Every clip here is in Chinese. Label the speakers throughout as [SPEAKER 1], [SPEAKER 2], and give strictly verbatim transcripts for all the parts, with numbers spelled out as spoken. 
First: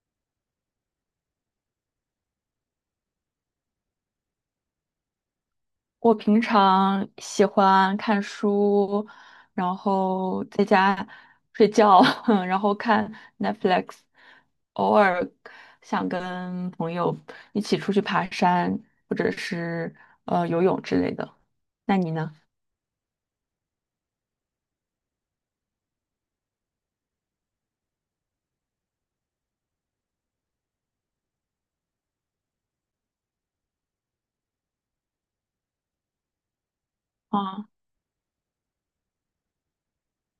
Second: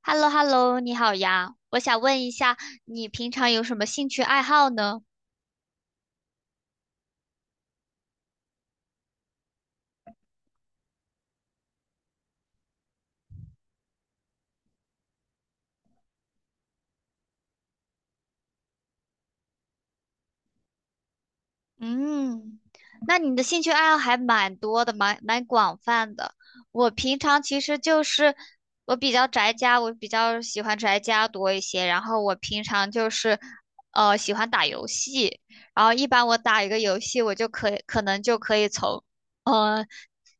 [SPEAKER 1] h e l l o h e l l o 你好呀，我想问一下，你平常有什么兴趣爱好呢？
[SPEAKER 2] 我平常喜欢看书，然后在家睡觉，然后看 Netflix，偶尔想跟朋友一起出去爬山，或者是呃游泳之类的。那你呢？
[SPEAKER 1] 嗯，那你的兴趣爱好还蛮多的，蛮蛮广泛的。我平常其实就是我比较宅家，我比较喜欢宅家多一些。然后我平常就是呃喜欢打游戏，然后一般我打一个游戏，我就
[SPEAKER 2] 啊，
[SPEAKER 1] 可以可能就可以从呃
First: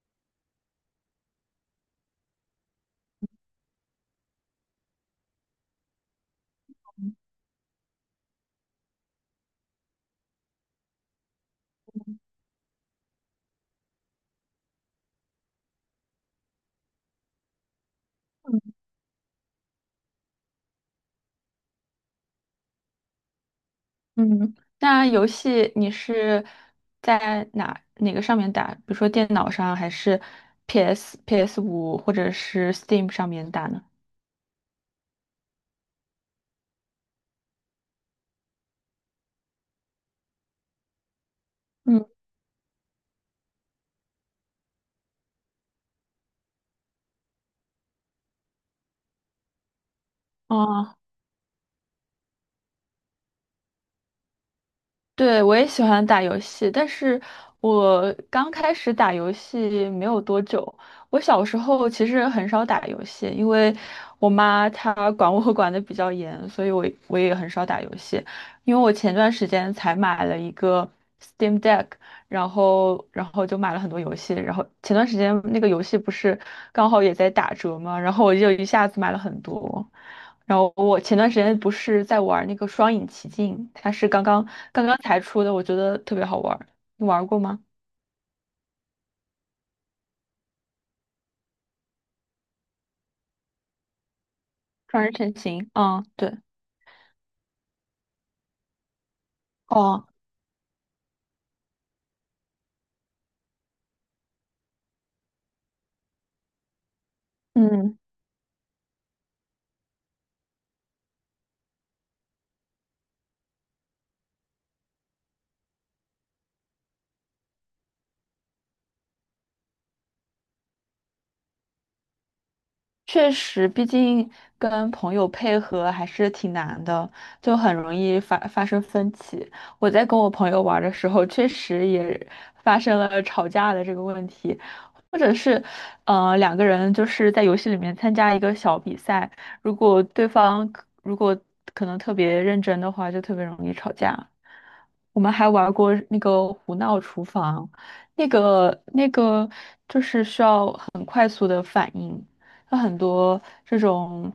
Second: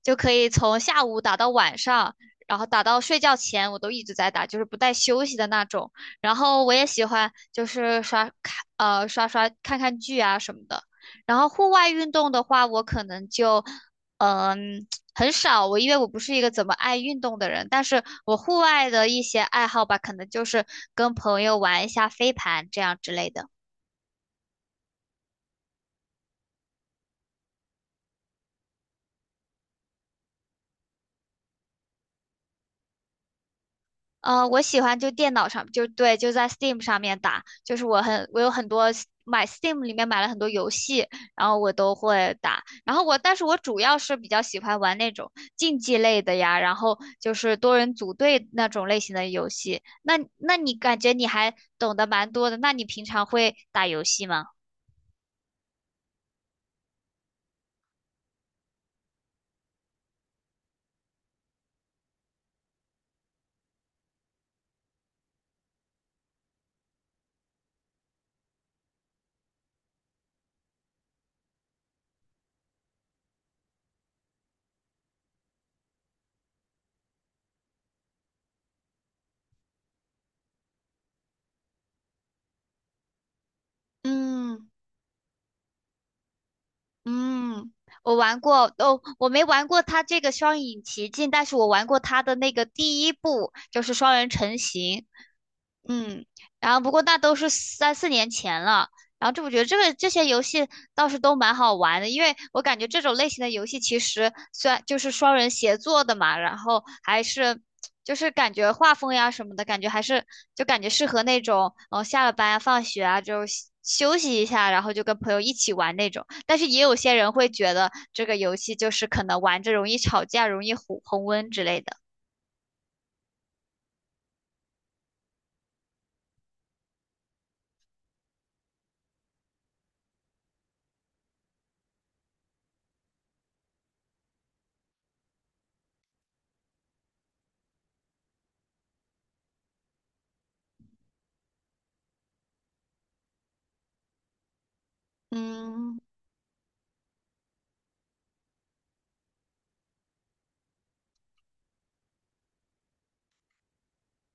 [SPEAKER 1] 就可以从下午打到晚上，然后打到睡觉前，我都一直在打，就是不带休息的那种。然后我也喜欢就是刷看呃刷刷看看剧啊什么的。然后户外运动的话，我可能就嗯很少，我因为我不是一个怎么爱运动的人，但是我户外的一些爱好吧，可能就是跟朋友玩一下飞盘这样之类的。
[SPEAKER 2] 嗯，那游戏你是在哪哪个上面打？比如说电脑上，还是 PS PS 五或者是 Steam 上面打呢？
[SPEAKER 1] 呃，我喜欢就电脑上，就对，就在 Steam 上面打，就是我很，我有很多 s- 买 Steam 里面买了很多游戏，然后我都
[SPEAKER 2] 嗯，
[SPEAKER 1] 会打。然后我，但是我主要是比较喜欢玩那种竞技类的呀，然后就是多人组队那种类型的游戏。那那你感
[SPEAKER 2] 啊。
[SPEAKER 1] 觉你还懂得蛮多的，那你平常会打游戏吗？
[SPEAKER 2] 对，我也喜欢打游戏，但是我刚开始打游戏没有多久。我小时候其实很少打游戏，因为我妈她管我 管得比较严，所以我我也很少打游戏。因为我前段时间才买了一个 Steam Deck，然后然后就买了很多游戏，然后前段时间那个游戏不是刚好也在打折嘛，然后我就一下子买了很多。然后我前段时间不是在玩那个《双影奇境》，它是刚刚
[SPEAKER 1] 嗯
[SPEAKER 2] 刚刚才出的，我觉得特别好玩儿你玩过吗？
[SPEAKER 1] 嗯，我玩过哦，我没玩过它这个双影奇境，但是我玩过它的那个第一部，就是双人成
[SPEAKER 2] 《双
[SPEAKER 1] 行，
[SPEAKER 2] 人成行》啊，
[SPEAKER 1] 嗯，
[SPEAKER 2] 对，
[SPEAKER 1] 然后不过那都是三四年前了。然后这我觉得这个
[SPEAKER 2] 哦，
[SPEAKER 1] 这些游戏倒是都蛮好玩的，因为我感觉这种类型的游戏其实虽然就是双人协作的嘛，然后还是
[SPEAKER 2] 嗯，
[SPEAKER 1] 就是感觉画风呀什么的，感觉还是就感觉适合那种呃下了班啊放学啊就休休息一下，然后就跟朋友一起玩那种。但是也有些人会觉得这个游戏就是可能玩着容易吵架、容易红红温之类的。
[SPEAKER 2] 确实，毕竟跟朋友配合还是挺难的，就很容易发发生分歧。我在跟我朋友玩儿的时候，确实也发生了吵架的这个问题，或者是，呃，两个人就是在游戏里面参加一个小比赛，如果对方如果可能特别认真的话，就特别容易吵架。我们还玩过
[SPEAKER 1] 嗯。
[SPEAKER 2] 那个胡闹厨房，那个那个就是需要很快速的反应。它很多这种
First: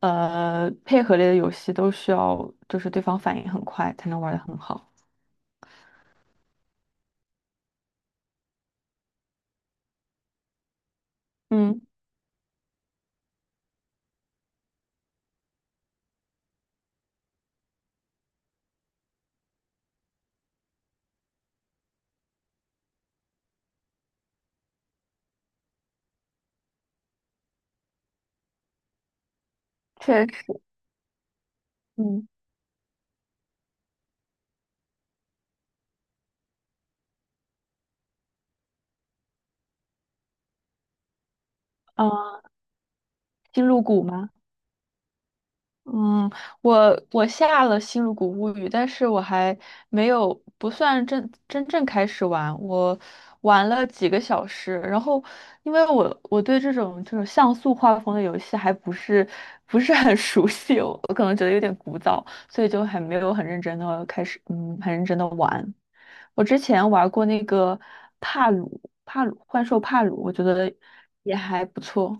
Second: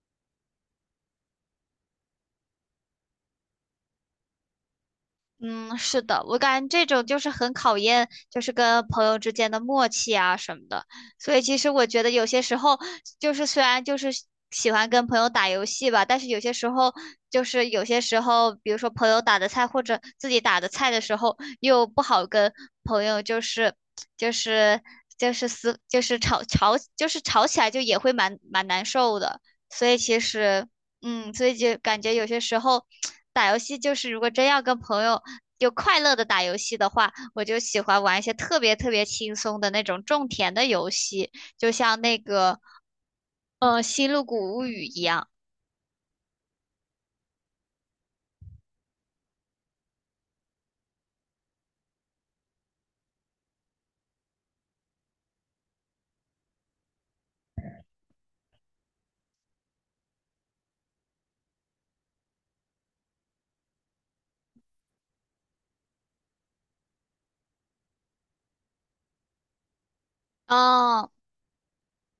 [SPEAKER 2] 呃配合类的游戏都需要就是对方反应很快才能玩得很好。
[SPEAKER 1] 嗯，是的，我感觉这种就是很考验，就是跟朋友之间的默契啊什么的。所以其实
[SPEAKER 2] 嗯，
[SPEAKER 1] 我觉得有些时候，就是虽然就是喜喜欢跟朋友打游戏吧，但是有些时候就是有些时候，比如说朋友打的菜或者自己打的菜的时候，又不好跟朋友就是就是就是撕就是吵吵就是吵起来就也会蛮蛮难受的。所以其
[SPEAKER 2] 确实，
[SPEAKER 1] 实。嗯，所以就感觉有
[SPEAKER 2] 嗯，
[SPEAKER 1] 些时候 打游戏就是，如果真要跟朋友就快乐的打游戏的话，我就喜欢玩一些特别特别轻松的那种种田的游戏，就像那
[SPEAKER 2] 啊，
[SPEAKER 1] 个
[SPEAKER 2] 星
[SPEAKER 1] 呃
[SPEAKER 2] 露谷
[SPEAKER 1] 《星露
[SPEAKER 2] 吗？
[SPEAKER 1] 谷物语》一样。
[SPEAKER 2] 嗯，我我下了《星露谷物语》，但是我还没有不算真真正开始玩，我玩了几个小时，然后因为我我对这种这种像素画风的游戏还不是不是很 熟悉，我我可能觉得有点古早，所以就还没有很认真的开始，嗯，很认真的玩。我之前玩过那个帕鲁帕鲁幻兽帕鲁，我觉得
[SPEAKER 1] 啊。
[SPEAKER 2] 也还不错，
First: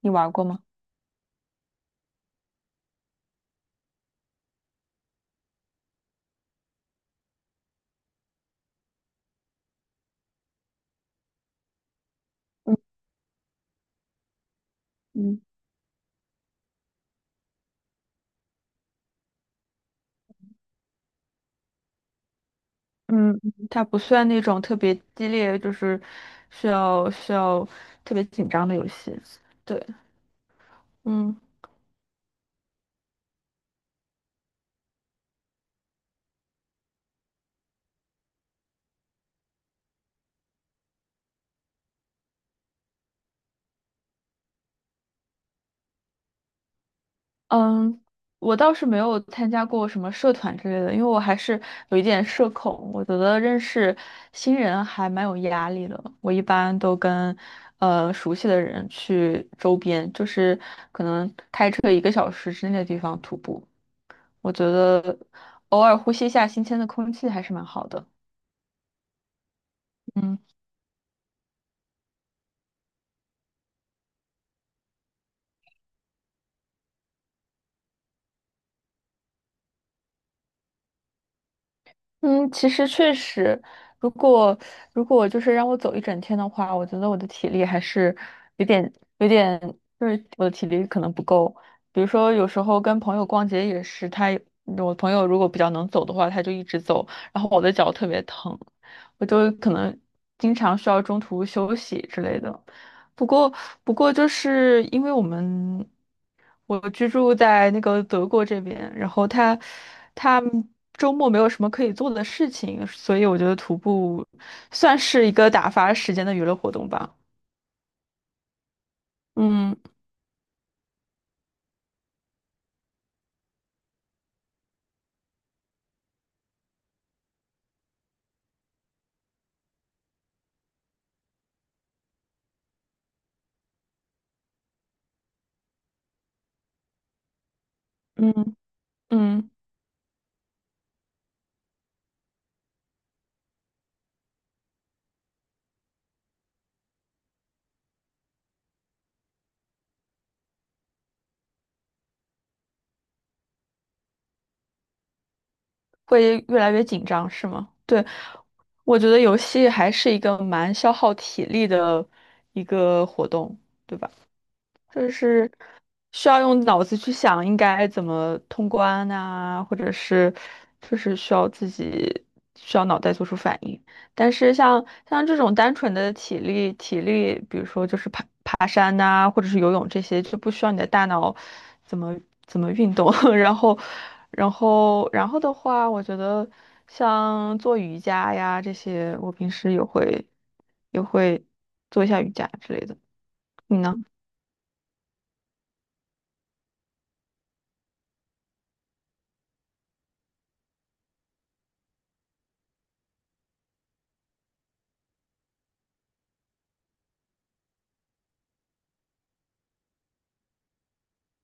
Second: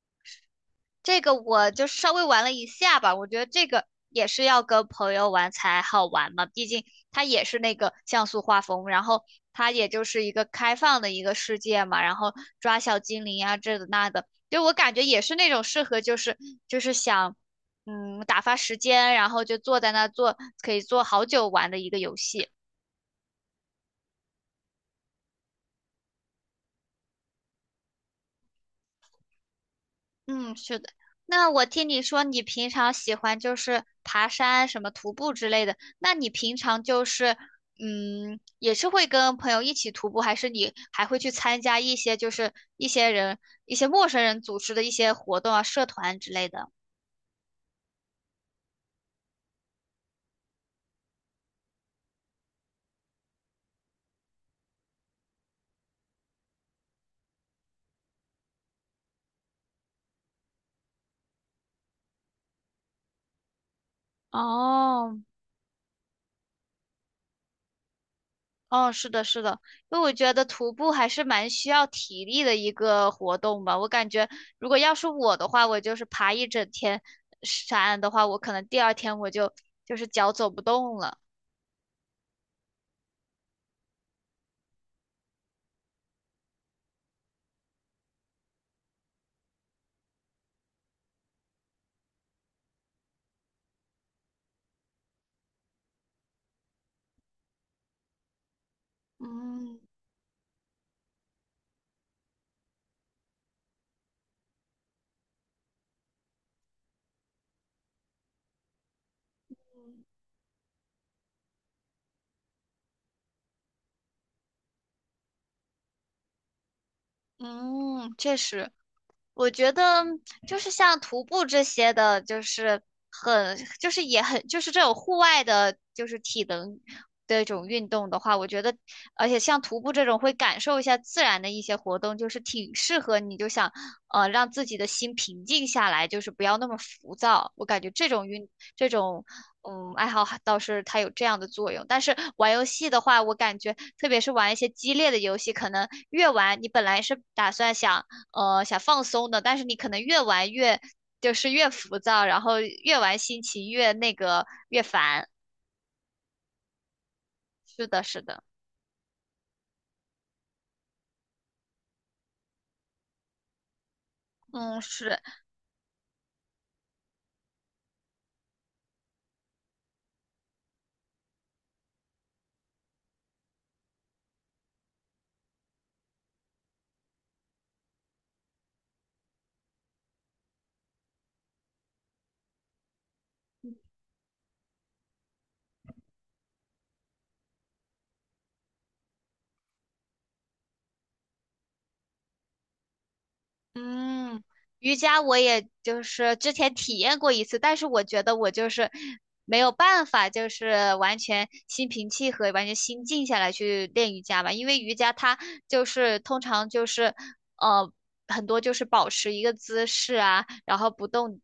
[SPEAKER 2] 你玩过吗？
[SPEAKER 1] 这个我就稍微玩了一下吧，我觉得这个也是要跟朋友玩才好玩嘛，毕竟它也是那个像素画风，然后它也就是一个开放的一个世界嘛，然后抓
[SPEAKER 2] 嗯
[SPEAKER 1] 小精灵啊，这的那的，就我感觉也是
[SPEAKER 2] 嗯
[SPEAKER 1] 那种适合就是就是想嗯打发时间，然后就坐在那做可以坐好久玩的一个游戏。
[SPEAKER 2] 嗯，嗯它不算那种特别激烈，就是需要需要特别紧张的游戏。对，
[SPEAKER 1] 嗯，是的。
[SPEAKER 2] 嗯
[SPEAKER 1] 那我听你说你平常喜欢就是爬山、什么徒步之类的，那你平常就是嗯，也是会跟朋友一起徒步，还是你还会去参加一些就是一些人、一些陌生人组织的一些活动啊、社团之类的？
[SPEAKER 2] 嗯，我倒是没有参加过什么社团之类的，因为我还是有一点社恐，我觉得认识新人还蛮有压力的。我一般都跟呃熟悉的人去周边，就是可能开车一个小时之内的地方徒步，我觉得
[SPEAKER 1] 哦，
[SPEAKER 2] 偶尔呼吸一下新鲜的空气还是蛮好的。
[SPEAKER 1] 哦，是的，是的，因为我觉
[SPEAKER 2] 嗯。
[SPEAKER 1] 得徒步还是蛮需要体力的一个活动吧。我感觉，如果要是我的话，我就是爬一整天山的话，我可能第二天我就就是脚走不动了。
[SPEAKER 2] 嗯，其实确实，如果如果就是让我走一整天的话，我觉得我的体力还是有点有点，就是我的体力可能不够。比如说，有时候跟朋友逛街也是，他我朋友如果比较能走的话，他就一直走，然后我的脚特别疼。我就可
[SPEAKER 1] 嗯
[SPEAKER 2] 能经常需要中途休息之类的。不过，不过就是因为我们我居住在那个德国这边，然后他他周末没有什么可以做的事情，所以我觉得徒步算是一个打发时间的娱乐活动吧。
[SPEAKER 1] 嗯，确实。我觉
[SPEAKER 2] 嗯
[SPEAKER 1] 得就是像徒步这些的，就是很，就是也很，就是这种户外的，就是体能的一种运动的话，我觉得，而且像徒步这种会感受一下自然的一些活动，就是挺适合你，就想呃让自己的心平静下来，就是不要那么浮躁。我感觉这种
[SPEAKER 2] 嗯
[SPEAKER 1] 运这种
[SPEAKER 2] 嗯，
[SPEAKER 1] 嗯爱好还倒是它有这样的作用，但是玩游戏的话，我感觉特别是玩一些激烈的游戏，可能越玩你本来是打算想。呃想放松的，但是你可能越玩越就是越浮躁，然后越玩心情越那个越烦。
[SPEAKER 2] 会越来越紧张，是吗？
[SPEAKER 1] 是的，
[SPEAKER 2] 对，
[SPEAKER 1] 是的。
[SPEAKER 2] 我觉得游戏还是一个蛮消耗体力的一个活动，对吧？
[SPEAKER 1] 嗯，
[SPEAKER 2] 就
[SPEAKER 1] 是。
[SPEAKER 2] 是需要用脑子去想应该怎么通关呐、或者是就是需要自己需要脑袋做出反应。但是像像这种单纯的体力体力，比如说就是爬爬山呐、或者是游泳这些，就不需要你的大脑怎么怎么运动。然后然后然后的话，我觉得像做瑜伽呀这些，我平时也会也会做一下瑜伽之类的。你呢？
[SPEAKER 1] 嗯，瑜伽我也就是之前体验过一次，但是我觉得我就是没有办法，就是完全心平气和、完全心静下来去练瑜伽吧，因为瑜伽它就是通常就是呃很多就是保持一个姿势啊，然后不动，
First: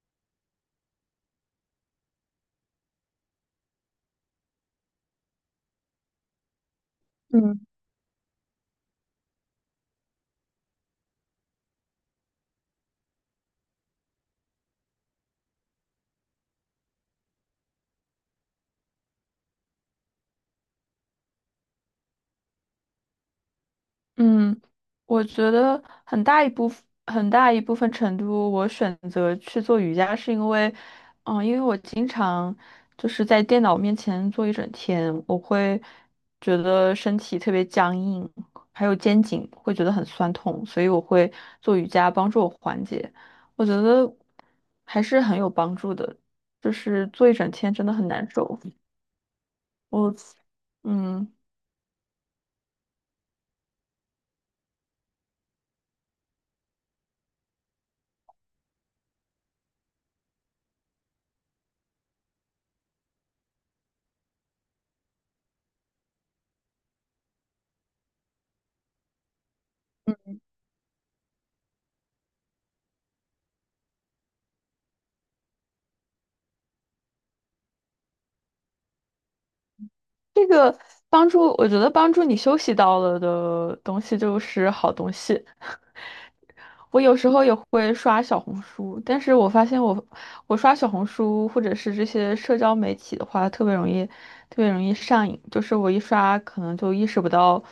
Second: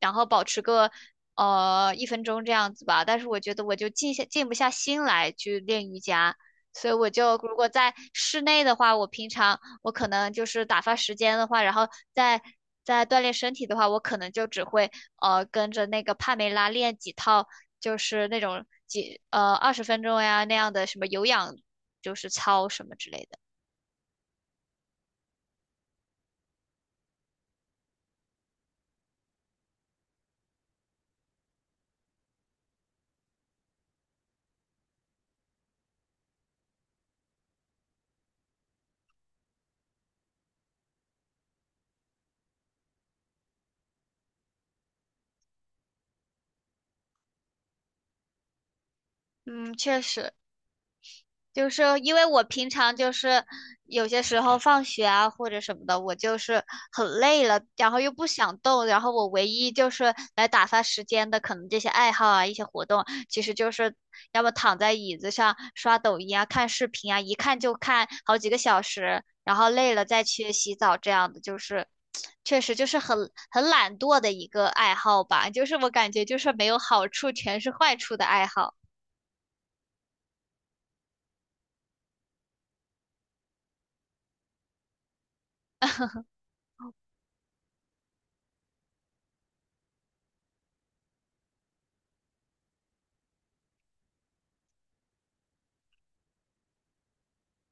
[SPEAKER 1] 然后保持个呃一分钟这样子吧，但是我觉得我就静下静不下心来去练瑜伽。所以我就如
[SPEAKER 2] 嗯。
[SPEAKER 1] 果在室内的话，我平常我可能就是打发时间的话，然后再再锻炼身体的话，我可能就只会呃跟着那个帕梅拉练几套，就是那种几呃二十分钟呀那样的什么有氧，就是操什么之类的。
[SPEAKER 2] 嗯，我觉得很大一部分很大一部分程度，我选择去做瑜伽，是因为，嗯，因为我经常就是在电脑面前坐一整天，我会觉得身体特别僵硬，还有肩颈会觉得很酸痛，所以我会做瑜伽帮助我缓解。我觉得还是很有帮助的，就是坐一整天真的很难受。
[SPEAKER 1] 嗯，确
[SPEAKER 2] 我，
[SPEAKER 1] 实，
[SPEAKER 2] 嗯。
[SPEAKER 1] 就是因为我平常就是有些时候放学啊或者什么的，我就是很累了，然后又不想动，然后我唯一就是来打发时间的，可能这些爱好啊、一些活动，其实就是要么躺在椅子上刷抖音啊、看视频啊，一看就看好几个小时，然后累了再去洗澡这样的，就是确实就是很很懒惰的一个爱好吧，就是我感觉就是没有好处，全是坏处的爱好。
[SPEAKER 2] 这个帮助，我觉得帮助你休息到了的东西就是好东西。我有时候也会刷小红书，但是我发现我我刷小红书或者是这些社交媒体的话，特别容易特别容易上瘾。就是我一刷，可能就意识不到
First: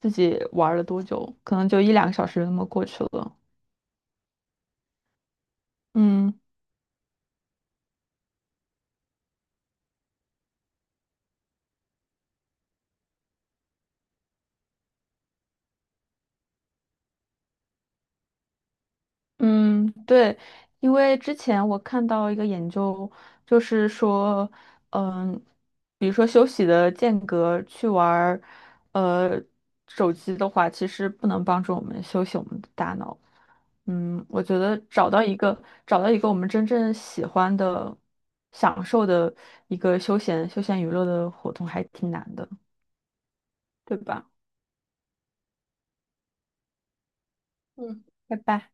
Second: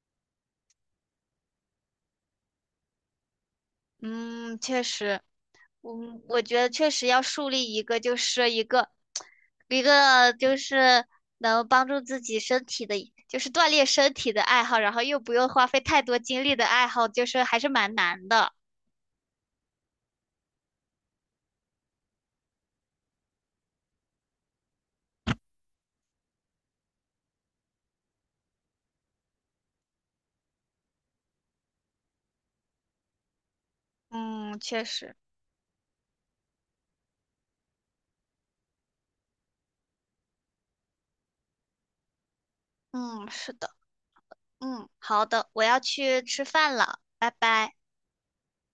[SPEAKER 2] 自己玩了多久，可能就一两个小时就那么过去了。
[SPEAKER 1] 嗯，确实。嗯，
[SPEAKER 2] 嗯。
[SPEAKER 1] 我觉得确实要树立一个，就是一个，一个就是能帮助自己身体的，就是锻炼身体的爱好，然后又不用花费太多精力的爱好，就是还是蛮难的。
[SPEAKER 2] 嗯，对，因为之前我看到一个研究，就是说，嗯，比如说休息的间隔去玩儿，呃，手机的话，其实不能帮助我们休息我们的大脑。嗯，我
[SPEAKER 1] 嗯，
[SPEAKER 2] 觉得
[SPEAKER 1] 确
[SPEAKER 2] 找
[SPEAKER 1] 实，
[SPEAKER 2] 到一个找到一个我们真正喜欢的、享受的一个休闲休闲娱乐的活动还挺难的，
[SPEAKER 1] 嗯，是的，
[SPEAKER 2] 对吧？
[SPEAKER 1] 嗯，好的，我要去吃饭了，拜拜。
[SPEAKER 2] 嗯，拜拜。